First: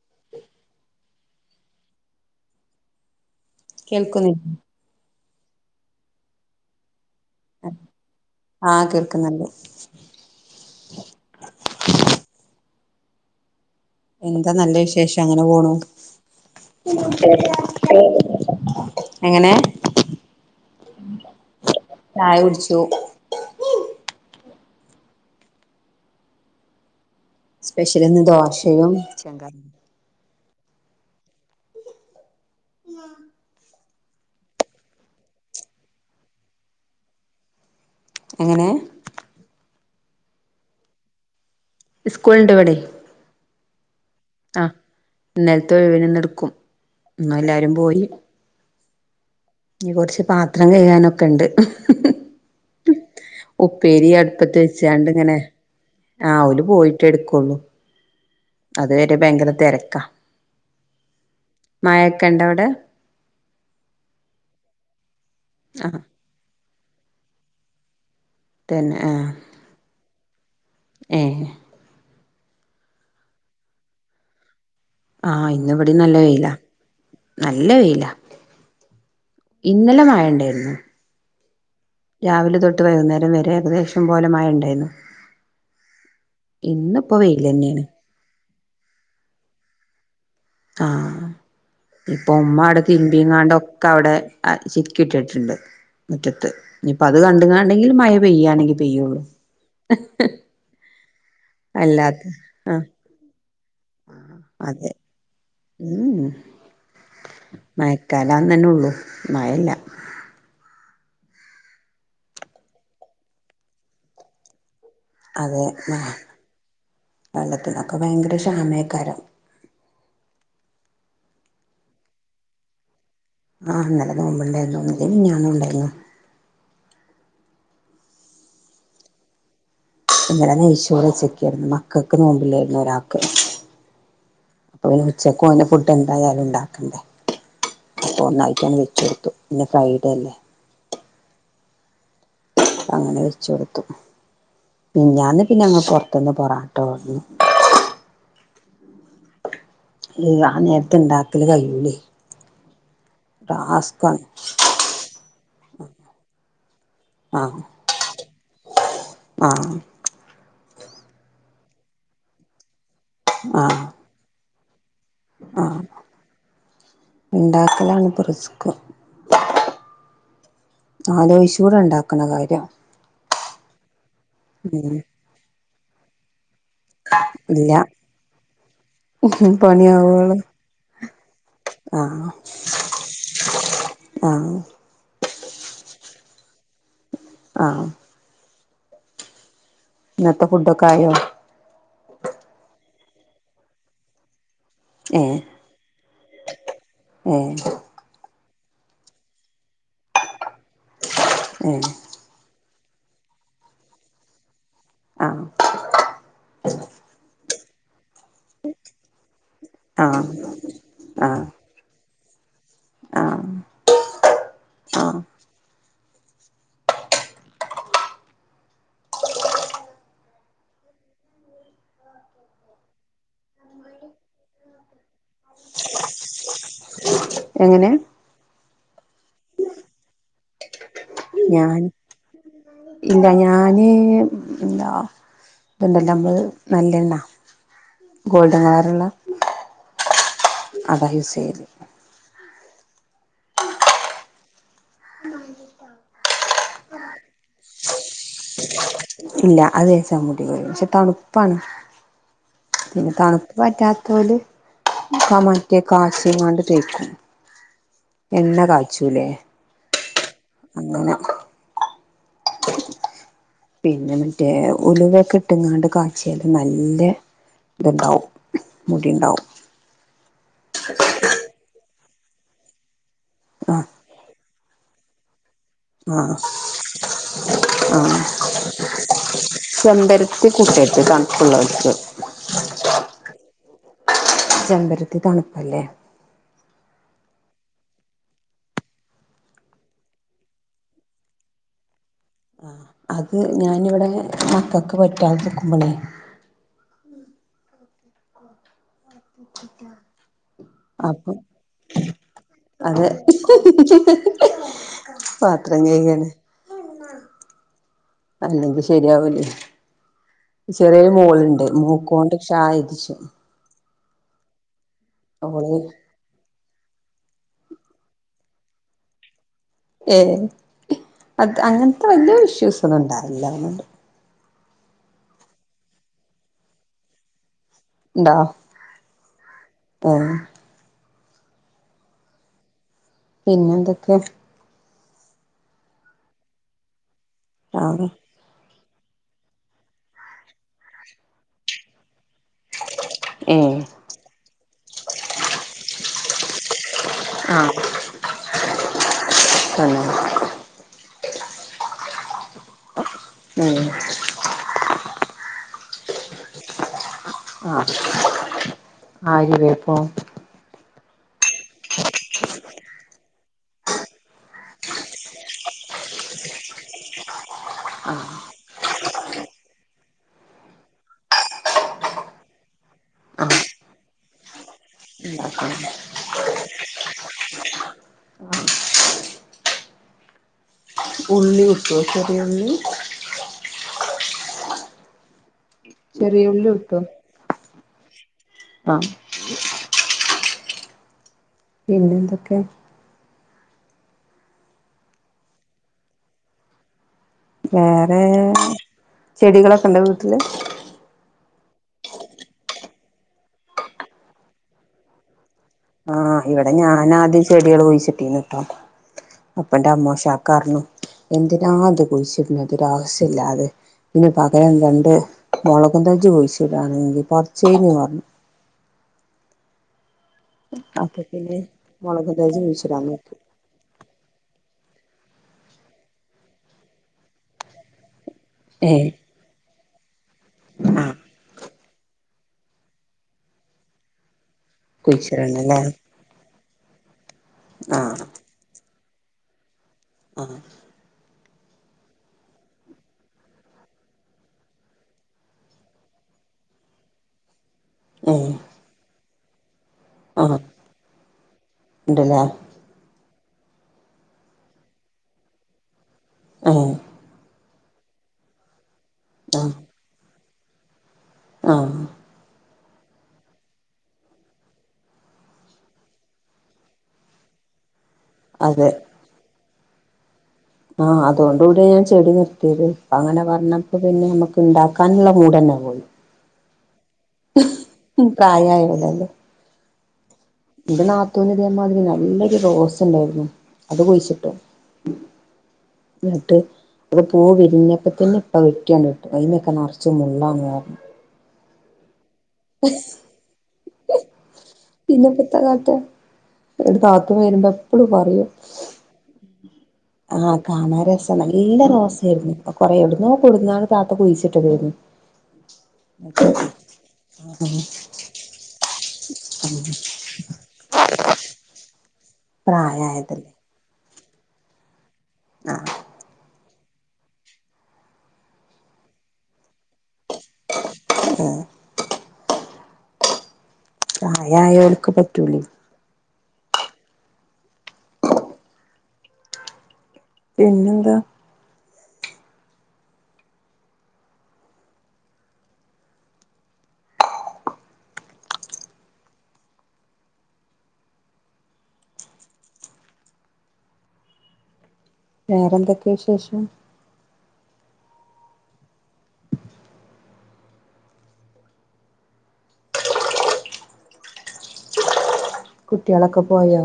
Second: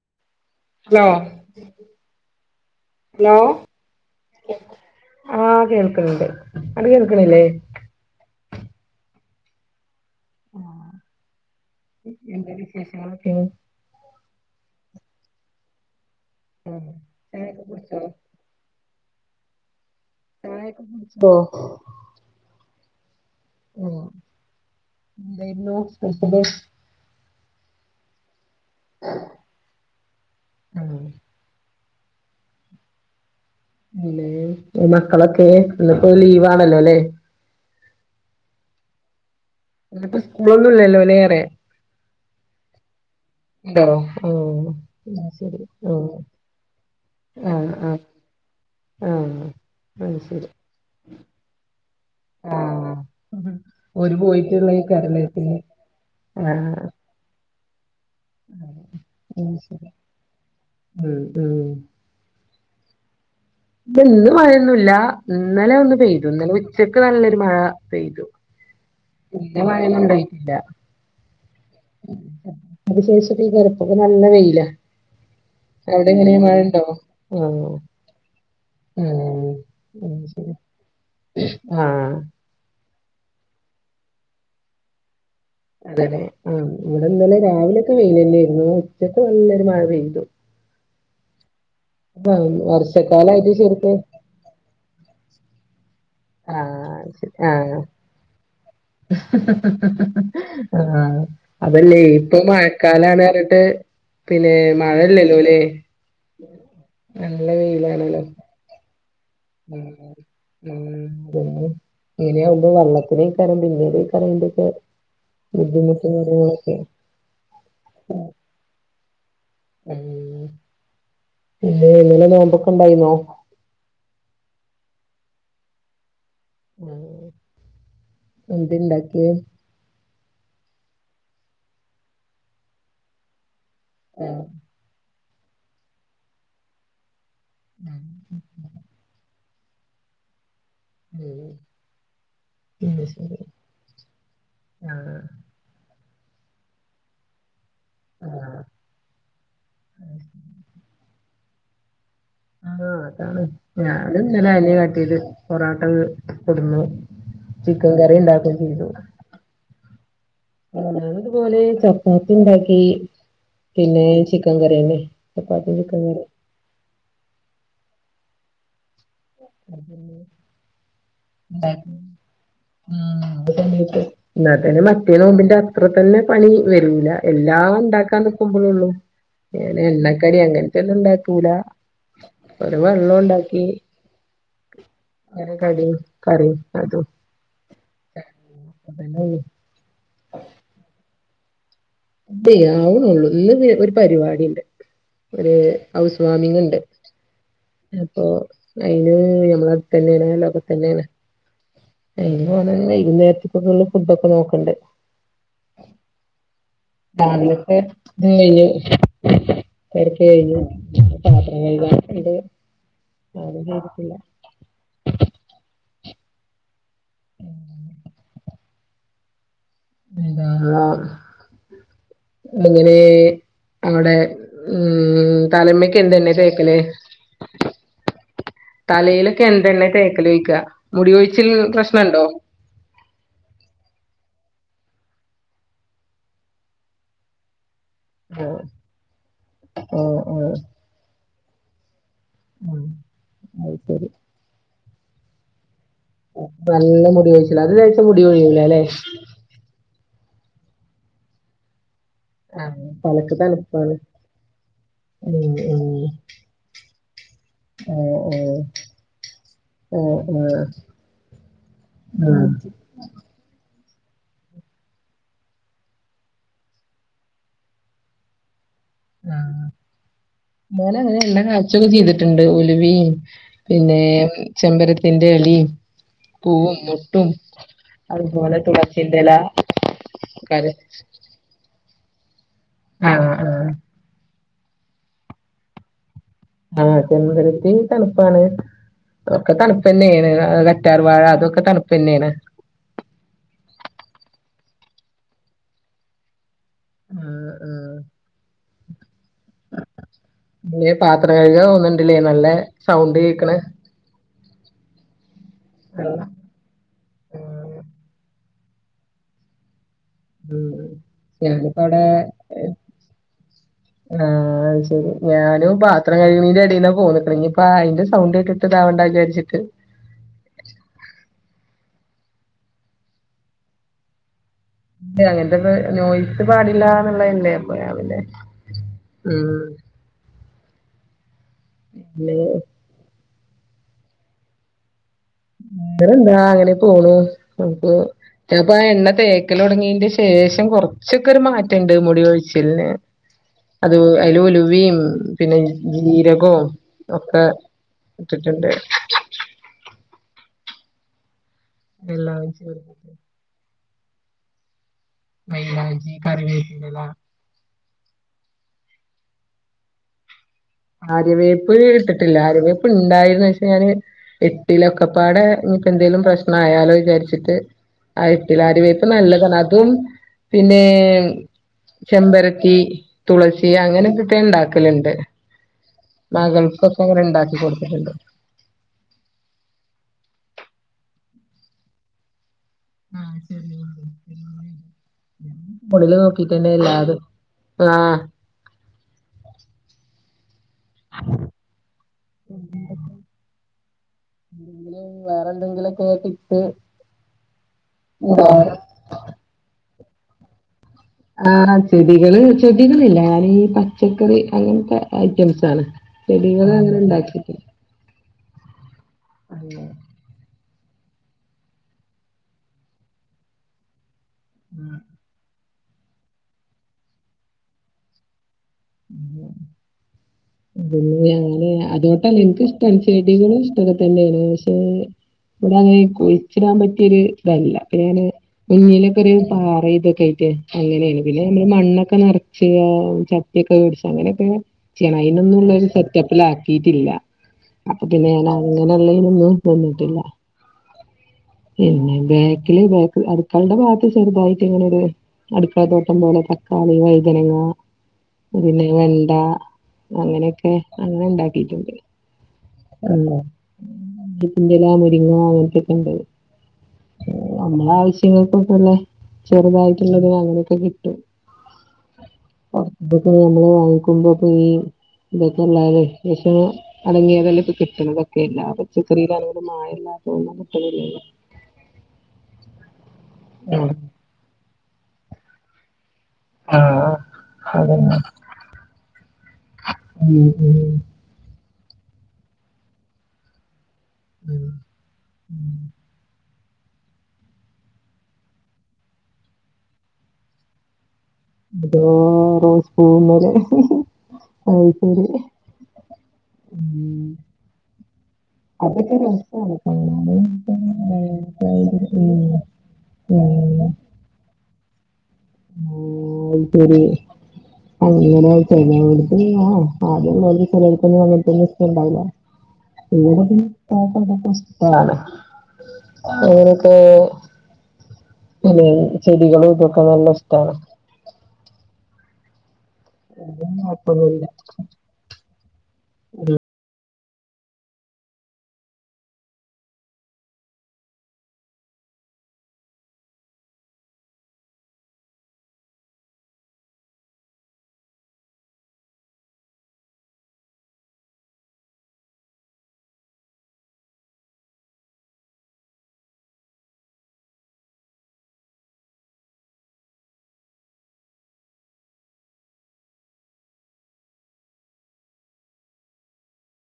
[inaudible] Hello hello കേൾക്കുന്നെ ആഹ് കേൾക്ക്ണ്ണ്ട് അന്ക്ക് കേൾക്ക്ണില്ലേ ആഹ് കേൾക്ക്ന്ന് ണ്ട് ആഹ് എന്ത വിശേഷങ്ങളൊക്കെ എന്താ നല്ല വിശേഷം അങ്ങനെ പോണു ചായൊക്കെ കുടിച്ചോ എങ്ങനെ [unintelligible] ചായ കുടിച്ചു ഓഹ് എന്തായിരുന്നു സ്പെഷല് സ്പെഷ്യൽ ഇന്ന് ദോശയും ചായിം ഉം ഉഹ [unintelligible] പിന്നെ മക്കളൊക്കെ ഇന്ന്പ്പോ ലീവാണല്ലോല്ലേ എങ്ങനെ ന്ന് പ്പോ സ്കൂൾ ഇല്ലലോ ല്ലെ സ്കൂളിണ്ട് ഇവിടെയ് ണ്ടോ ആഹ് ന്നാ ശരി ആഹ് ന്നാ ആഹ് എല്ലാരും ആഹ് പോയി ആഹ് ഇനി അത് കുറച്ച് ശരി പാത്രം കയ്കാനൊക്കെണ്ട് ആഹ് ഉപ്പേരി ഓര് അടുപ്പത്ത് പോയിട്ടുള്ളേക്കാരല്ലേ വെച്ചാണ്ടിങ്ങനെ പിന്നെ ആഹ് ഓല് പോയി പോയിട്ടെട്ക്കൊള്ളൂ അതുവരെ ഭയങ്കര ഉം ശരി തെരക്കാ ഉം ഉം മായക്കെണ്ടവിടെ ഇല്ല ഇന്ന് മഴയൊന്നുമല്ല ഇന്നലെ ഒന്ന് ആഹ് പെയ്തു ഇന്നലെ ഉച്ചക്ക് നല്ലൊരു മഴ പെയ്തു തന്നെ ആഹ് പിന്നെ മഴയൊന്നും ഏഹ് അതിന് ശേഷപ്പയ്ക്കാരം ഇപ്പ പ്പൊ നല്ല വെയ്ല ആഹ് ഇന്ന് ഇവടിം നല്ല വെയിലാ നല്ല ആഹ് വയ്ലാ ആഹ് ഇന്നലെ അത് ശരി മയേണ്ടായ്രുന്നു ആഹ് രാവിലെ തൊട്ട് വൈകുന്നേരം വരെ എകദേശം പോലെ മയണ്ടയ്നു അതതെ ആഹ് ഇവിടെ ഇന്നലെ വെയിലെന്നേണ് രാവിലെയൊക്കെ വെയിൽ തന്നെയായിരുന്നു ഉച്ചക്ക്നല്ലൊരു മഴ പെയ്തു ആഹ് ഇപ്പൊ ആഹ് ഉ്മ്മ അവിടെ വർഷക്കാലായിട്ട് കിമ്പിയങ്ങാണ്ടൊക്കെ ശരിക്ക് അവിടെ ആഹ് ചിക്കി ഇട്ടിട്ടുണ്ട് മുറ്റത്ത് ആഹ് ഇനിപ്പ അത് ശരി ആഹ് കണ്ടങ്ങണ്ടെങ്കില് മഴ പെയ്യണെങ്കി പെയ്യുള്ളു ആഹ് അതല്ലേ ഇപ്പ മഴക്കാലാണ് പറഞ്ഞിട്ട് പിന്നെ അതെ മഴല്ലല്ലോ അല്ലേ ഉം നല്ല വെയിലാണല്ലോ അന്നെന്നെ ഉള്ളൂ മഴല്ല [unintelligible] ഉം അതെ ഇങ്ങനെയ ആവുമ്പോ വെള്ളത്തിനേ കരണ്ട് പിന്നീട കറന്റെൊക്കെ അതെ വെള്ളത്തിനൊക്കെ ഭയങ്കര ക്ഷാമയക്കരം ഉം ന്റെ ഇന്നലെ നോമ്പൊക്ക ഉണ്ടായിന്നോ ആഹ് ഇന്നലെ നോമ്പുണ്ടായിരുന്നു ഇനലെ മിനിയാന്നുംഉണ്ടായിരുന്നു എന്തുണ്ടാകിയെ ഇന്നലെ നെയ്ച്ചോറ് വെച്ചക്കായിരുന്നു മക്കൾക്ക് നോമ്പില്ലായിരുന്നു ഒരാക്ക്‌ ആഹ് ഓന് ഉച്ചക്ക് ഓന് ഫുഡ് എന്തായാലും ഉണ്ടാക്കണ്ടേ അപ്പൊ ഒന്നായിട്ടാണ്ട് വെച്ച്ടുത്തു ഇന്ന് ഫ്രൈഡേ അല്ലേ ഏയ് അങ്ങനെ വെച്ച് കൊടുത്തു ആഹ് മിനിഞ്ഞാന്ന് പിന്നെ അങ്ങ പെറത്തുന്ന് പൊറാട്ട വാങ്ങി ആഹ് ആ നേരത്തെ ഇണ്ടാക്കല് കഴൂലേ ആഹ് അതാണ് ഞാന ഇന്നലെ അല കട്ടിയത് പൊറോട്ട കൊടുന്നു ആഹ് ചിക്കൻ കറി ഉണ്ടാക്കുകയും ചെയ്തു ആഹ് ഞാനതുപോലെ ചപ്പാത്തി ഉണ്ടാക്കി ആഹ് പിന്നെ ചിക്കൻ കറിന്നെ ചപ്പാത്തീം ആഹ് ചിക്കൻ കറി ഉണ്ടാക്കലാണ് ഇപ്പം റിസ്ക് അതന്നെ ആലോചിച്ചൂടെ ഉണ്ടാക്കണ കാര്യം മം [unintelligible] എന്നാത്തന്നെ ഉം മറ്റേ നോമ്പിന്റെ അത്ര തന്നെ പണി വരൂല ഇല്ല എല്ലാം ഉണ്ടാക്കാൻ നിക്കുമ്പോഴേള്ളൂ ങ്ങനെ എണ്ണക്കടി പണിയാവോളം അങ്ങനെ തെന്നുണ്ടാക്കൂല ആഹ് ആഹ് ഒരു കടിയും കറിയും അതും ആഹ് [inaudible] ഇന്നത്തെ ഫുഡൊക്കെ ആയോ ഇല്ല ആവണള്ളൂ ഇന്ന് ഒരു പരിപാടിയു ണ്ട് ഒരു ഹൗസ് വാമിംഗ ഉണ്ട് ആഹ് അപ്പൊ അയിന് ഞമ്മള തന്നെയാണ് അയിൽവക്കത് തന്നെയാണ് ആഹ് [unintelligible] വൈകുന്നേരത്തക്കള് ഫുഡൊക്ക നോക്കണ്ട് ആഹ് രാവിലൊക്കെ കഴിഞ്ഞ് തിരക്ക് ആഹ് കഴിഞ്ഞ് ആഹ് പാത്രം കഴുകാനുണ്ട് ആഹ് അത് ചെയ്തിട്ടില്ല ആഹ് [unintelligible] ഇങ്ങനെ അവിടെ ഉ ഉം തലമ്മക്ക് എന്തെന്നെ തേക്കലേ എങ്ങനെ തലയിലൊക്കെ എന്തെണ്ണ തേക്കല് ചോയ്ക്കുക മുടി കൊഴിച്ചിൽ ഞാൻ പ്രശ്നുണ്ടോ ഇല്ല ഞാന് എന്താ ഇതുണ്ടല്ല നമ്മള് നല്ലണ്ണ ആഹ് ഗോൾഡൻ കളറുള്ള ആഹ് ആഹ് അതാ യൂസ് ചെയ്ത് ആഹ് ശരി ഉം നല്ല മുടി ഒഴിച്ചില്ല അത് തേച്ച മുടി കൊ ഴിയൂല്ലേ അല്ലേ ഇല്ല അത് തേച്ചാ മുടി പക്ഷെ തണുപ്പാണ് ആഹ് പിന്നെ തലക്ക് തണുപ്പ് തണുപ്പാണ് പറ്റാത്തല് ഉം കമറ്റിയ ഉം കാശുംണ്ട് തേക്കും ആഹ് എണ്ണ ആഹ് കാച്ചൂലേ ആഹ് അങ്ങനെ ആഹ് പിന്നെ മറ്റേ ഉലുവൊക്കെ ഇട്ടങ്ങാണ്ട് കാച്ചിയാല് നല്ല ഇത്ണ്ടാവും മുടിയുണ്ടാവും ഞാന അങ്ങനെ എല്ലാ കാചൊക്കെ ചെയ്തിട്ടുണ്ട് ഉലവയും ആഹ് പിന്നെ ചെമ്പരത്തിന്റെ ഇലയും ആഹ് പൂവും മുട്ടും ആഹ് അതുപോലെ തുളസിന്റെ ഇല ചെമ്പരത്തി കൂട്ടരുത് ആഹ് ചെമ്പരത്തി തണുപ്പല്ലേ ആഹ് ചെമ്പരുത്തി തണുപ്പാണ് അതൊക്കെ തണുപ്പ തന്നെയാണ് കറ്റാർ വാഴ അതൊക്കെ തണുപ്പ് തന്നെയാണ് ആ അത് ഞാനിവിടെ മക്കൾക്ക് പറ്റാ നിൽക്കുമ്പോഴേ ആഹ് ആഹ് പിന്നെ [inaudible] അപ്പൊ പാത്രം കഴുക തോന്നുന്നുണ്ടില്ലേ നല്ല അതെ സൗണ്ട് കേക്കണ് പത്രം കായ്കാണ് ആഹ് അല്ലെങ്കി ശരിയാവുലെ ഉം ചെറിയൊരു മോളുണ്ട് ഞാനിപ്പവടെ മൂക്ക് കൊണ്ട് ക്ഷാ എയ്‌തിച്ചു ആഹ് അത് ശരി ഞാനും ഓള് പ ത്രം കഴുകുന്നെന്റെ ഇടെല ഫോൺ വെക്കണ ഇനി ഇപ്പോ അയിന്റെ സൗണ്ടേട്ടിട്ട് ഇതാവണ്ട വിചാരിച്ചിട്ട് ഏഹ് അത് അങ്ങനത്തെ വല്യ ഇഷ്യൂസ് ഒന്നും ഉണ്ടാറില്ലണ്ട് ആഹ് അങ്ങനത്തെന്നും നോയ്‌സ് പാടില്ലന്നുള്ളെല്ലേ ണ്ടോ ആഹ് പിന്നെ പിന്നെ എന്തൊക്കെ വേറെ എന്താ അങ്ങനെ പോണു ആ നമുക്ക് ഞാപ്പോ ആ എണ്ണ തേക്കൽ തുടങ്ങീന്റെ ശേഷം കുറച്ചൊക്കെ ഒരു മാറ്റണ്ട് മുടി കൊഴിച്ചിലിന് ഏ അത് അയില് ഉലുവയും പിന്നെ ജീരകവും ഒക്കെ ആ ഇട്ടിട്ടുണ്ട് [inaudible] എല്ലാം ചെയ്ത് ഉം മൈലഞ്ചി കറിവേപ്പില ആഹ് ആരിവേപ്പോ ആരിവേപ്പ് ഇട്ടിട്ടില്ല ആരിവേപ്പ് ഉണ്ടായിന്ന് പക്ഷേ ഞാന് ഇട്ടില്ലലൊക്കപ്പാടെ ഇൻക്ക് എന്തേലും പ്രശ്നയാലോ വിചാരിച്ചിട്ട് ആ അയ് ഇട്ടില്ല ആരിവേപ്പ് നല്ലതാണ് അതും പിന്നെ ചെമ്പരത്തി ആ തുളസി അങ്ങനെക്കെ ഇട്ട് ഇണ്ടാക്കലണ്ട് [unintelligible] മകൾക്കൊക്കെ അങ്ങനെ ഇണ്ടാക്കി കൊടുത്തിട്ടുണ്ട് [unintelligible] ആഹ് ശരിണ്ട് മുടില് ചെറിയുള്ളി നോക്കിട്ടന്നെ കിട്ടും എല്ലതും ആഹ് ആഹ് [inaudible] പിന്നെ എന്തൊക്കെ എന്തെങ്കിലും വേറെ എന്തെങ്കിലൊക്കെ ഇട്ട് വേറെ ചെടികളൊക്കെ ഉണ്ടോ വീട്ടില് ആഹ് ചെടികള് ചെടികളില്ല ഞാന് ഈ പച്ചക്കറി അങ്ങനത്തെ ഐറ്റംസ് ആണ് ആഹ് ഇവിടെ ഞാനാദ്യം ചെടികൾ പോയിച്ചിട്ടീന്നിട്ടോ അപ്പോ ന്റെ അമ്മഷാക്ക പറഞ്ഞു എന്തിനാ അത് കുഴിച്ചിടുന്നെ അതൊരു ആവശ്യ ഇല്ലാതെ പിന്നെ പകരം രണ്ട് മുളകും തജ്ജ് കുഴിച്ചിടാണെങ്കിൽ പറച്ച് കഴിഞ്ഞ് പറഞ്ഞു പിന്നെ അപ്പൊ ഞാന് മുളകും അതോണ്ടല്ല തജ്ജ് എനിക്കിഷ്ടാ കുഴിച്ചിടാൻ നോക്കി ചെടികൾ ഇഷ് ട്ടൊക്കെ തന്നെയാണ് പക്ഷെ ഇവിടെ അങ്ങനെ കൊയിച്ചിടാൻ പറ്റിയൊരു ഇതല്ല അപ്പൊ ഞാന് ഏഹ് കുഞ്ഞിലൊക്കെ ഒരു പാറ ഇതൊക്കെ ആയിട്ട് ആഹ് അങ്ങനെയാണ് പിന്നെ നമ്മള് മണ്ണൊക്കെ നിറച്ച് ച ട്ടിയൊക്കെ വേടിച്ച് അങ്ങനൊക്കെ ചെയ്യണേ കുഴിച്ചിടണല്ലേ അയിനുള്ളൊരു സെറ്റപ്പിലാക്കിയിട്ടില്ല അപ്പ ആഹ് പിന്നെ ഞാൻ അങ്ങനൊള്ളയിനൊന്നും നിന്നിട്ടില്ല ആഹ് പിന്നെ ബാക്കില് ബാക്ക് അടുക്കളെടെ ഭാഗത്ത് ചെറുതായിട്ട് ഇങ്ങനൊരു അടുക്കള തോട്ടം പോലെ തക്കാളി വൈതനങ്ങ ഏഹ് പിന്നെ വെണ്ട ആഹ് അങ്ങനെയൊക്കെ അങ്ങനെ ഇണ്ടാക്കിട്ടുണ്ട് ഉണ്ടല്ലേ ആഹ് [unintelligible] മുരിങ്ങ അങ്ങനത്തെക്കെ ഉണ്ട് ആഹ് നമ്മള ആവശ്യങ്ങൾക്ക്ല്ലെ ആഹ് ചെറുതായിട്ടുള്ളതിന അങ്ങനെയൊക്കെ കിട്ടും ആഹ് ഇപ്പൊക്കെ നമ്മള് വാങ്ങിക്കുമ്പോക്ക ഈ ഇതൊക്കെള്ള വിേഷ അടങ്ങിയതല്ല ഇപ്പ കിട്ടണം എല്ലാ അതെ പച്ചക്കറിലായാലും മായല്ലാന്നും [unintelligible] ആഹ് അതുകൊണ്ട് കൂടി ഞാൻ ചെടി നിർത്തിയത് അങ്ങനെ പറഞ്ഞപ്പോ പിന്നെ നമ്മുക്ക് ഉണ്ടാക്കാനുള്ള മൂടനെ പോയി ആഹ് അതന്നേ ഉം ഉം ഉം ഇന്റെ നാത്തൂൻ ഇതേമാതിരി നല്ലൊരു റോസ് ഉണ്ടായിരുന്നു അത് കുഴിച്ചിട്ടു ന്നട്ട് അത് പൂവി വിരിഞ്ഞപ്പോ തന്നെ ഇപ്പ വെട്ടിയണ്ട് കട്ടു അയ്മ്മേക്കെ നിറച്ച് മുള്ളങ്ങ പറഞ്ഞണ്ട് അതോ റോസ് പൂമ്മൽ [unintelligible] പിന്നെപ്പെത്താ കാട്ടാ നാത്തൂൻ വരുമ്പോ എപ്പഴും പറയും അതൊക്ക രസാണ് കാണാന്. ആഹ് കാണാ ഉം. രസമാണ് നല്ല ഭയങ്കര- റോസായിയിരുന്നു ഉം. കൊറെ എവിടുന്നോ കൊടുന്ന ആഹ് ത കുഴിച്ചിട്ടാതെർന്നു അത് [unintelligible] [unintelligible] പി ആദ്യ ചലൊന്നും അങ്ങന്നും ഇ്ടണ്ടാവില്ല പ്രായായതല്ലേ [unintelligible] ാണ് [unintelligible] ഇപ്പോൊ എ ചെടികളും ഇതൊക്കെ നല്ല ഇഷ്ടമാണ് ഉം [inaudible] പ്രായായോൽക്ക് പറ്റൂലേ പിന്നന്ത വേറെന്തൊക്കെയ വിശേഷം കുട്ടികളൊക്കെ പോയോ